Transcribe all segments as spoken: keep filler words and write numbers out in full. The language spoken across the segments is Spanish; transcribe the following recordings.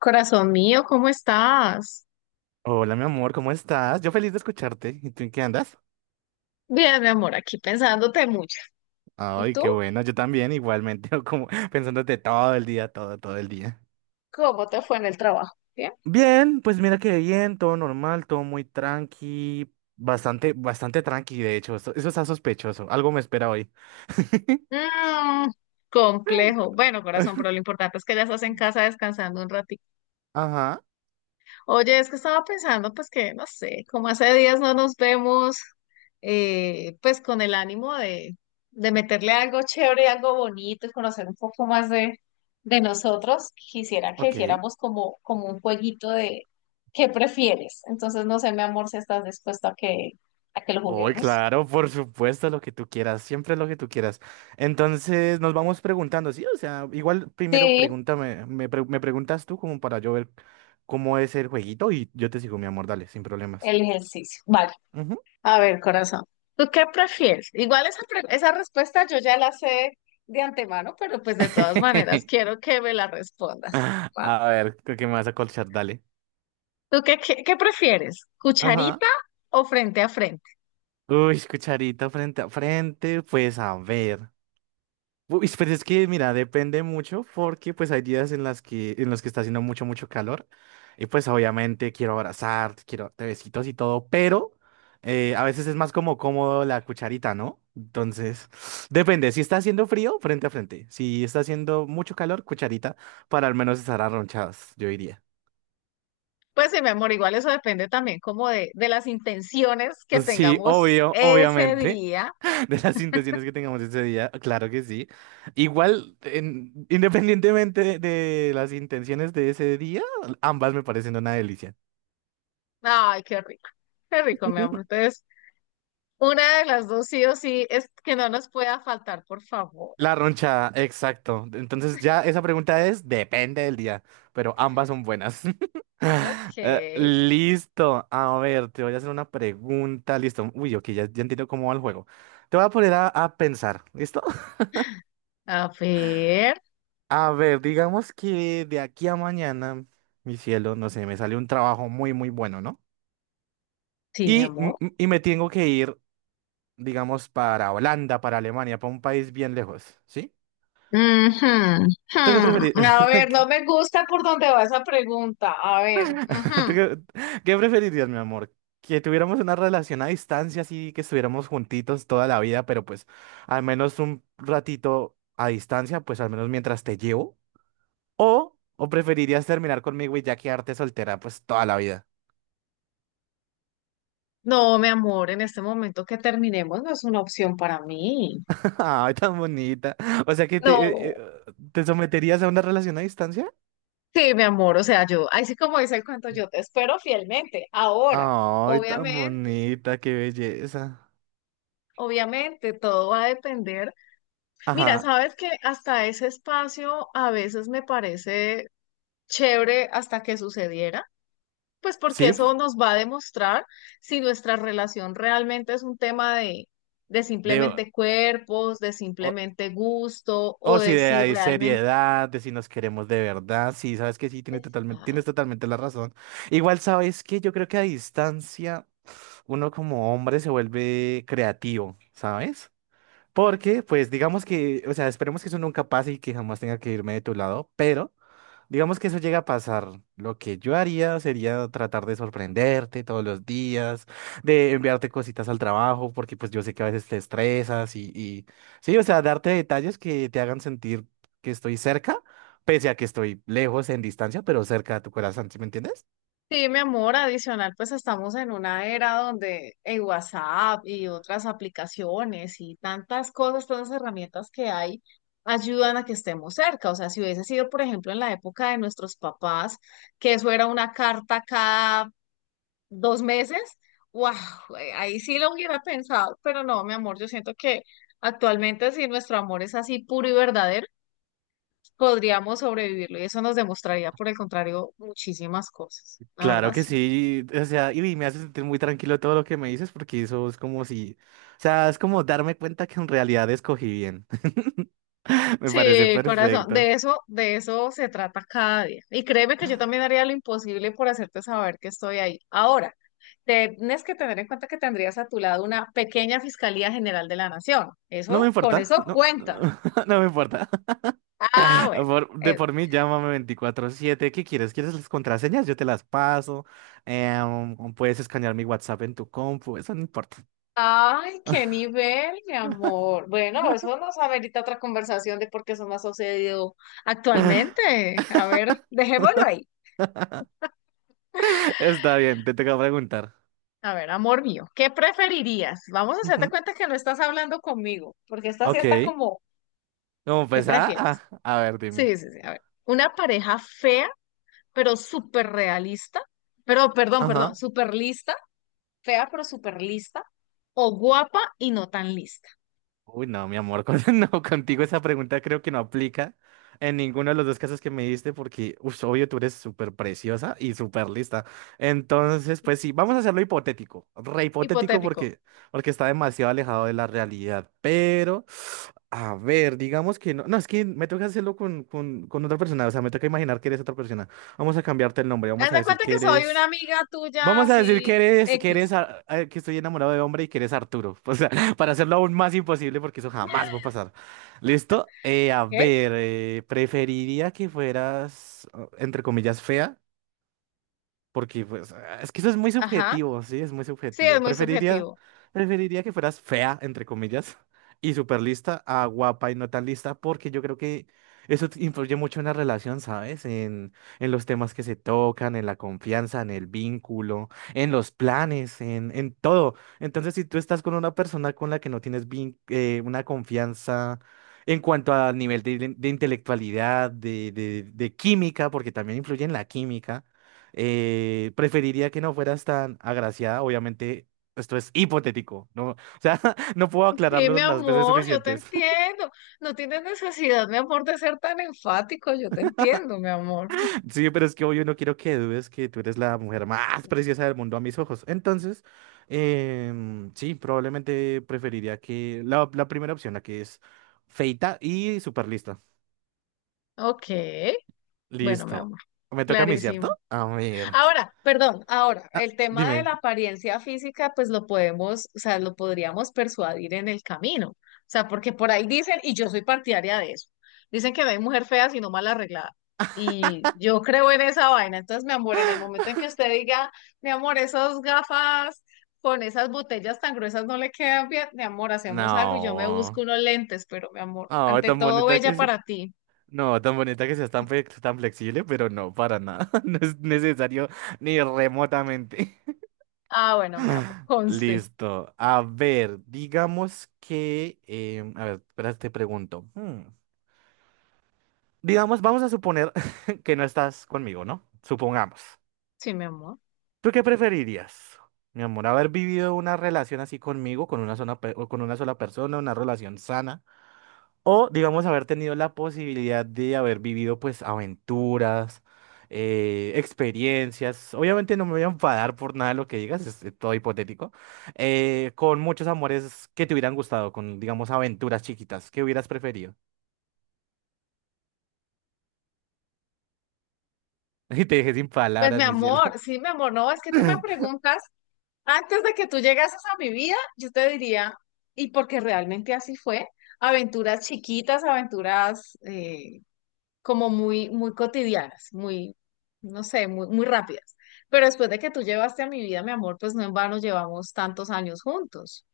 Corazón mío, ¿cómo estás? Hola, mi amor, ¿cómo estás? Yo feliz de escucharte. ¿Y tú en qué andas? Bien, mi amor, aquí pensándote mucho. ¿Y Ay, tú? qué bueno. Yo también, igualmente, como pensándote todo el día, todo, todo el día. ¿Cómo te fue en el trabajo? Bien. Bien, pues mira que bien, todo normal, todo muy tranqui, bastante, bastante tranqui, de hecho. Eso, eso está sospechoso. Algo me espera hoy. Mm, complejo. Bueno, corazón, pero lo importante es que ya estás en casa descansando un ratito. Ajá, Oye, es que estaba pensando, pues que, no sé, como hace días no nos vemos, eh, pues con el ánimo de, de meterle algo chévere, algo bonito y conocer un poco más de, de nosotros, quisiera que ok. hiciéramos como, como un jueguito de ¿qué prefieres? Entonces, no sé, mi amor, si estás dispuesto a que, a que lo Hoy, juguemos. claro, por supuesto, lo que tú quieras, siempre lo que tú quieras. Entonces nos vamos preguntando, sí, o sea, igual primero Sí, pregúntame, me, pre- me preguntas tú como para yo ver cómo es el jueguito y yo te sigo, mi amor, dale, sin problemas. el ejercicio. Vale, Ujú. a ver, corazón, ¿tú qué prefieres? Igual esa, pre- esa respuesta yo ya la sé de antemano, pero pues de todas maneras quiero que me la respondas. ¿Va? A ver, qué que me vas a colchar, dale. ¿Tú qué, qué, qué prefieres? Ajá. ¿Cucharita o frente a frente? Uy, cucharita frente a frente, pues a ver. Uy, pues es que, mira, depende mucho porque pues hay días en las que, en los que está haciendo mucho, mucho calor y pues obviamente quiero abrazarte, quiero te besitos y todo, pero eh, a veces es más como cómodo la cucharita, ¿no? Entonces, depende, si está haciendo frío, frente a frente, si está haciendo mucho calor, cucharita, para al menos estar arronchados, yo diría. Pues sí, mi amor, igual eso depende también como de, de las intenciones que Sí, tengamos obvio, ese obviamente. día. de las intenciones que tengamos ese día, claro que sí. Igual, en- independientemente de, de las intenciones de ese día, ambas me parecen una delicia. Ay, qué rico, qué rico, mi amor. Entonces, una de las dos sí o sí es que no nos pueda faltar, por favor. La roncha, exacto. Entonces ya esa pregunta es, depende del día, pero ambas son buenas. Ok, Eh, listo, a ver, te voy a hacer una pregunta, listo. Uy, ok, ya, ya entiendo cómo va el juego. Te voy a poner a, a pensar, ¿listo? a ver. A ver, digamos que de aquí a mañana, mi cielo, no sé, me sale un trabajo muy, muy bueno, ¿no? Sí, mi Y, amor. m- m- y me tengo que ir, digamos, para Holanda, para Alemania, para un país bien lejos, ¿sí? Ujú, ujú. ¿Tú qué preferir- A ver, no me gusta por dónde va esa pregunta. A ver, ujú. qué, qué preferirías, mi amor? ¿Que tuviéramos una relación a distancia, así que estuviéramos juntitos toda la vida, pero pues al menos un ratito a distancia, pues al menos mientras te llevo? ¿O, o preferirías terminar conmigo y ya quedarte soltera, pues toda la vida? No, mi amor, en este momento que terminemos no es una opción para mí. Ay, tan bonita. O sea que te, eh, No, eh, ¿te someterías a una relación a distancia? sí, mi amor, o sea, yo, ahí sí como dice el cuento, yo te espero fielmente. Ahora, Ay, tan obviamente, bonita, qué belleza. obviamente, todo va a depender. Mira, Ajá. sabes que hasta ese espacio a veces me parece chévere hasta que sucediera. Pues porque Sí, pf, eso nos va a demostrar si nuestra relación realmente es un tema de, de digo, simplemente cuerpos, de o, simplemente gusto o o si de de si ahí realmente... seriedad, de si nos queremos de verdad. Sí, sabes que sí, tienes totalmente, Ah, tienes totalmente la razón. Igual sabes que yo creo que a distancia uno como hombre se vuelve creativo, ¿sabes? Porque, pues, digamos que, o sea, esperemos que eso nunca pase y que jamás tenga que irme de tu lado, pero. Digamos que eso llega a pasar. Lo que yo haría sería tratar de sorprenderte todos los días, de enviarte cositas al trabajo, porque pues yo sé que a veces te estresas y, y- sí, o sea, darte detalles que te hagan sentir que estoy cerca, pese a que estoy lejos en distancia, pero cerca a tu corazón, ¿sí me entiendes? sí, mi amor, adicional, pues estamos en una era donde el WhatsApp y otras aplicaciones y tantas cosas, tantas herramientas que hay ayudan a que estemos cerca. O sea, si hubiese sido, por ejemplo, en la época de nuestros papás, que eso era una carta cada dos meses, wow, ahí sí lo hubiera pensado, pero no, mi amor, yo siento que actualmente si nuestro amor es así puro y verdadero, podríamos sobrevivirlo y eso nos demostraría, por el contrario, muchísimas cosas, la verdad Claro que sí. sí, o sea, y me hace sentir muy tranquilo todo lo que me dices, porque eso es como si, o sea, es como darme cuenta que en realidad escogí bien. Me parece Sí, corazón, perfecto. de eso, de eso se trata cada día. Y créeme que yo también haría lo imposible por hacerte saber que estoy ahí. Ahora, tienes que tener en cuenta que tendrías a tu lado una pequeña Fiscalía General de la Nación. No me Eso, con importa, eso no, cuenta. no me importa. Ah, bueno. Por- de por mí, llámame veinticuatro siete. ¿Qué quieres? ¿Quieres las contraseñas? Yo te las paso. Em, puedes escanear mi WhatsApp en tu compu, eso no importa. Ay, qué nivel, mi amor. Bueno, eso nos amerita otra conversación de por qué eso no ha sucedido actualmente. A ver, dejémoslo ahí. Está bien, te toca preguntar. A ver, amor mío, ¿qué preferirías? Vamos a hacerte Ujú. cuenta que no estás hablando conmigo, porque esta sí Ok. está como, ¿Cómo ¿qué pues, ah, ah, prefieres? a ver, dime. Sí, sí, sí. A ver, una pareja fea, pero súper realista, pero perdón, perdón, Ajá. súper lista, fea, pero súper lista, o guapa y no tan lista. Uy, no, mi amor, con- no, contigo esa pregunta creo que no aplica en ninguno de los dos casos que me diste porque, uff, obvio, tú eres súper preciosa y súper lista. Entonces, pues sí, vamos a hacerlo hipotético, re hipotético Hipotético. porque, porque está demasiado alejado de la realidad. Pero, a ver, digamos que no, no, es que me toca hacerlo con, con, con otra persona, o sea, me toca imaginar que eres otra persona. Vamos a cambiarte el nombre, Haz vamos a de decir cuenta que que soy una eres... amiga tuya Vamos a decir que así, eres, que eres, X, Ar- eh, que estoy enamorado de hombre y que eres Arturo. O sea, para hacerlo aún más imposible porque eso jamás va a pasar. ¿Listo? Eh, a ¿ok? ver, eh, preferiría que fueras, eh, entre comillas, fea. Porque, pues, ah, es que eso es muy Ajá. subjetivo, sí, es muy Sí, es subjetivo. muy Preferiría, subjetivo. preferiría que fueras fea, entre comillas, y super lista a guapa y no tan lista, porque yo creo que eso te influye mucho en la relación, ¿sabes? En, en los temas que se tocan, en la confianza, en el vínculo, en los planes, en, en todo. Entonces, si tú estás con una persona con la que no tienes vin- eh, una confianza en cuanto al nivel de, de intelectualidad, de, de de química, porque también influye en la química. Eh, preferiría que no fueras tan agraciada, obviamente. Esto es hipotético, ¿no? O sea, no puedo Sí, mi aclararlo las veces amor, yo te suficientes. entiendo. No tienes necesidad, mi amor, de ser tan enfático. Yo te entiendo, mi amor. Sí, pero es que obvio no quiero que dudes que tú eres la mujer más preciosa del mundo a mis ojos. Entonces, em, sí, probablemente preferiría que la, la primera opción, la que es feita y súper lista. Ok. Bueno, mi Listo. amor, Me toca a mí, ¿cierto? clarísimo. A ver. Ahora, perdón, ahora, Ah, el tema de dime. la apariencia física, pues lo podemos, o sea, lo podríamos persuadir en el camino. O sea, porque por ahí dicen, y yo soy partidaria de eso, dicen que no hay mujer fea sino mal arreglada. Y yo creo en esa vaina. Entonces, mi amor, en el momento en que usted diga, mi amor, esas gafas con esas botellas tan gruesas no le quedan bien, mi amor, hacemos algo y yo me busco No. unos lentes, pero mi amor, Oh, ante tan todo, bonita que bella es. para ti. No, tan bonita que seas tan, flex- tan flexible, pero no, para nada. No es necesario ni remotamente. Ah, bueno, mi amor, conste. Listo. A ver, digamos que... em, a ver, espera, te pregunto. Hmm. Digamos, vamos a suponer que no estás conmigo, ¿no? Supongamos. Sí, mi amor. ¿Tú qué preferirías, mi amor? ¿Haber vivido una relación así conmigo, con una sola, pe- o con una sola persona, una relación sana? O, digamos, haber tenido la posibilidad de haber vivido, pues, aventuras, eh, experiencias. Obviamente no me voy a enfadar por nada de lo que digas, es eh, todo hipotético. Eh, con muchos amores que te hubieran gustado, con, digamos, aventuras chiquitas. ¿Qué hubieras preferido? Y te dejé sin Pues mi palabras, mi cielo. amor, sí, mi amor, no, es que tú me preguntas, antes de que tú llegases a mi vida, yo te diría, y porque realmente así fue, aventuras chiquitas, aventuras eh, como muy, muy cotidianas, muy, no sé, muy, muy rápidas. Pero después de que tú llevaste a mi vida, mi amor, pues no en vano llevamos tantos años juntos.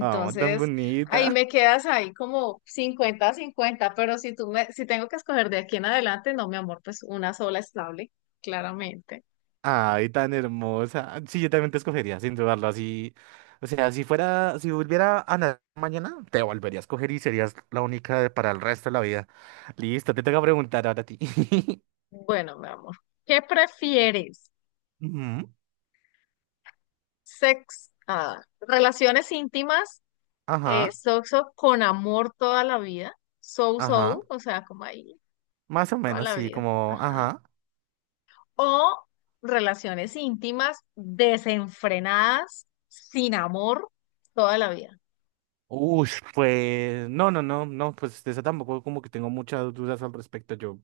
Oh, tan ahí bonita. me quedas ahí como cincuenta cincuenta, pero si tú me, si tengo que escoger de aquí en adelante, no, mi amor, pues una sola estable, claramente. Ay, tan hermosa. Sí, yo también te escogería, sin dudarlo, así. O sea, si fuera, si volviera a nacer mañana, te volvería a escoger y serías la única de- para el resto de la vida. Listo, te toca preguntar ahora a ti. Bueno, mi amor, ¿qué prefieres? Ujú. Sex, ah, relaciones íntimas, eh, Ajá, sexo con amor toda la vida, so ajá. so, o sea, como ahí, Más o toda menos, la sí, vida, como, ajá. ajá. O relaciones íntimas desenfrenadas, sin amor, toda la vida. Uy, pues, no, no, no, no, pues de eso tampoco como que tengo muchas dudas al respecto. Yo,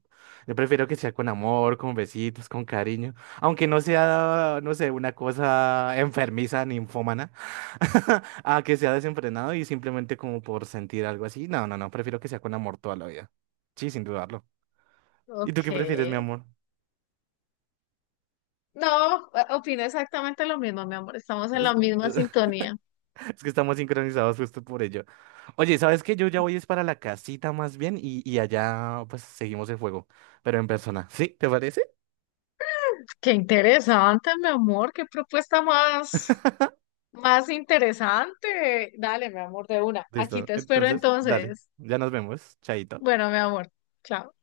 yo prefiero que sea con amor, con besitos, con cariño, aunque no sea, no sé, una cosa enfermiza, ninfómana, a que sea desenfrenado y simplemente como por sentir algo así. No, no, no, prefiero que sea con amor toda la vida. Sí, sin dudarlo. ¿Y tú Ok. qué prefieres, mi amor? No, eh, opino exactamente lo mismo, mi amor. Estamos en la misma sintonía. Es que estamos sincronizados justo por ello. Oye, ¿sabes qué? Yo ya voy es para la casita más bien y, y allá pues seguimos el juego, pero en persona. ¿Sí? ¿Te parece? Qué interesante, mi amor. Qué propuesta más. Más interesante. Dale, mi amor, de una. Aquí Listo. te espero Entonces, dale. entonces. Ya nos vemos. Chaito. Bueno, mi amor, chao.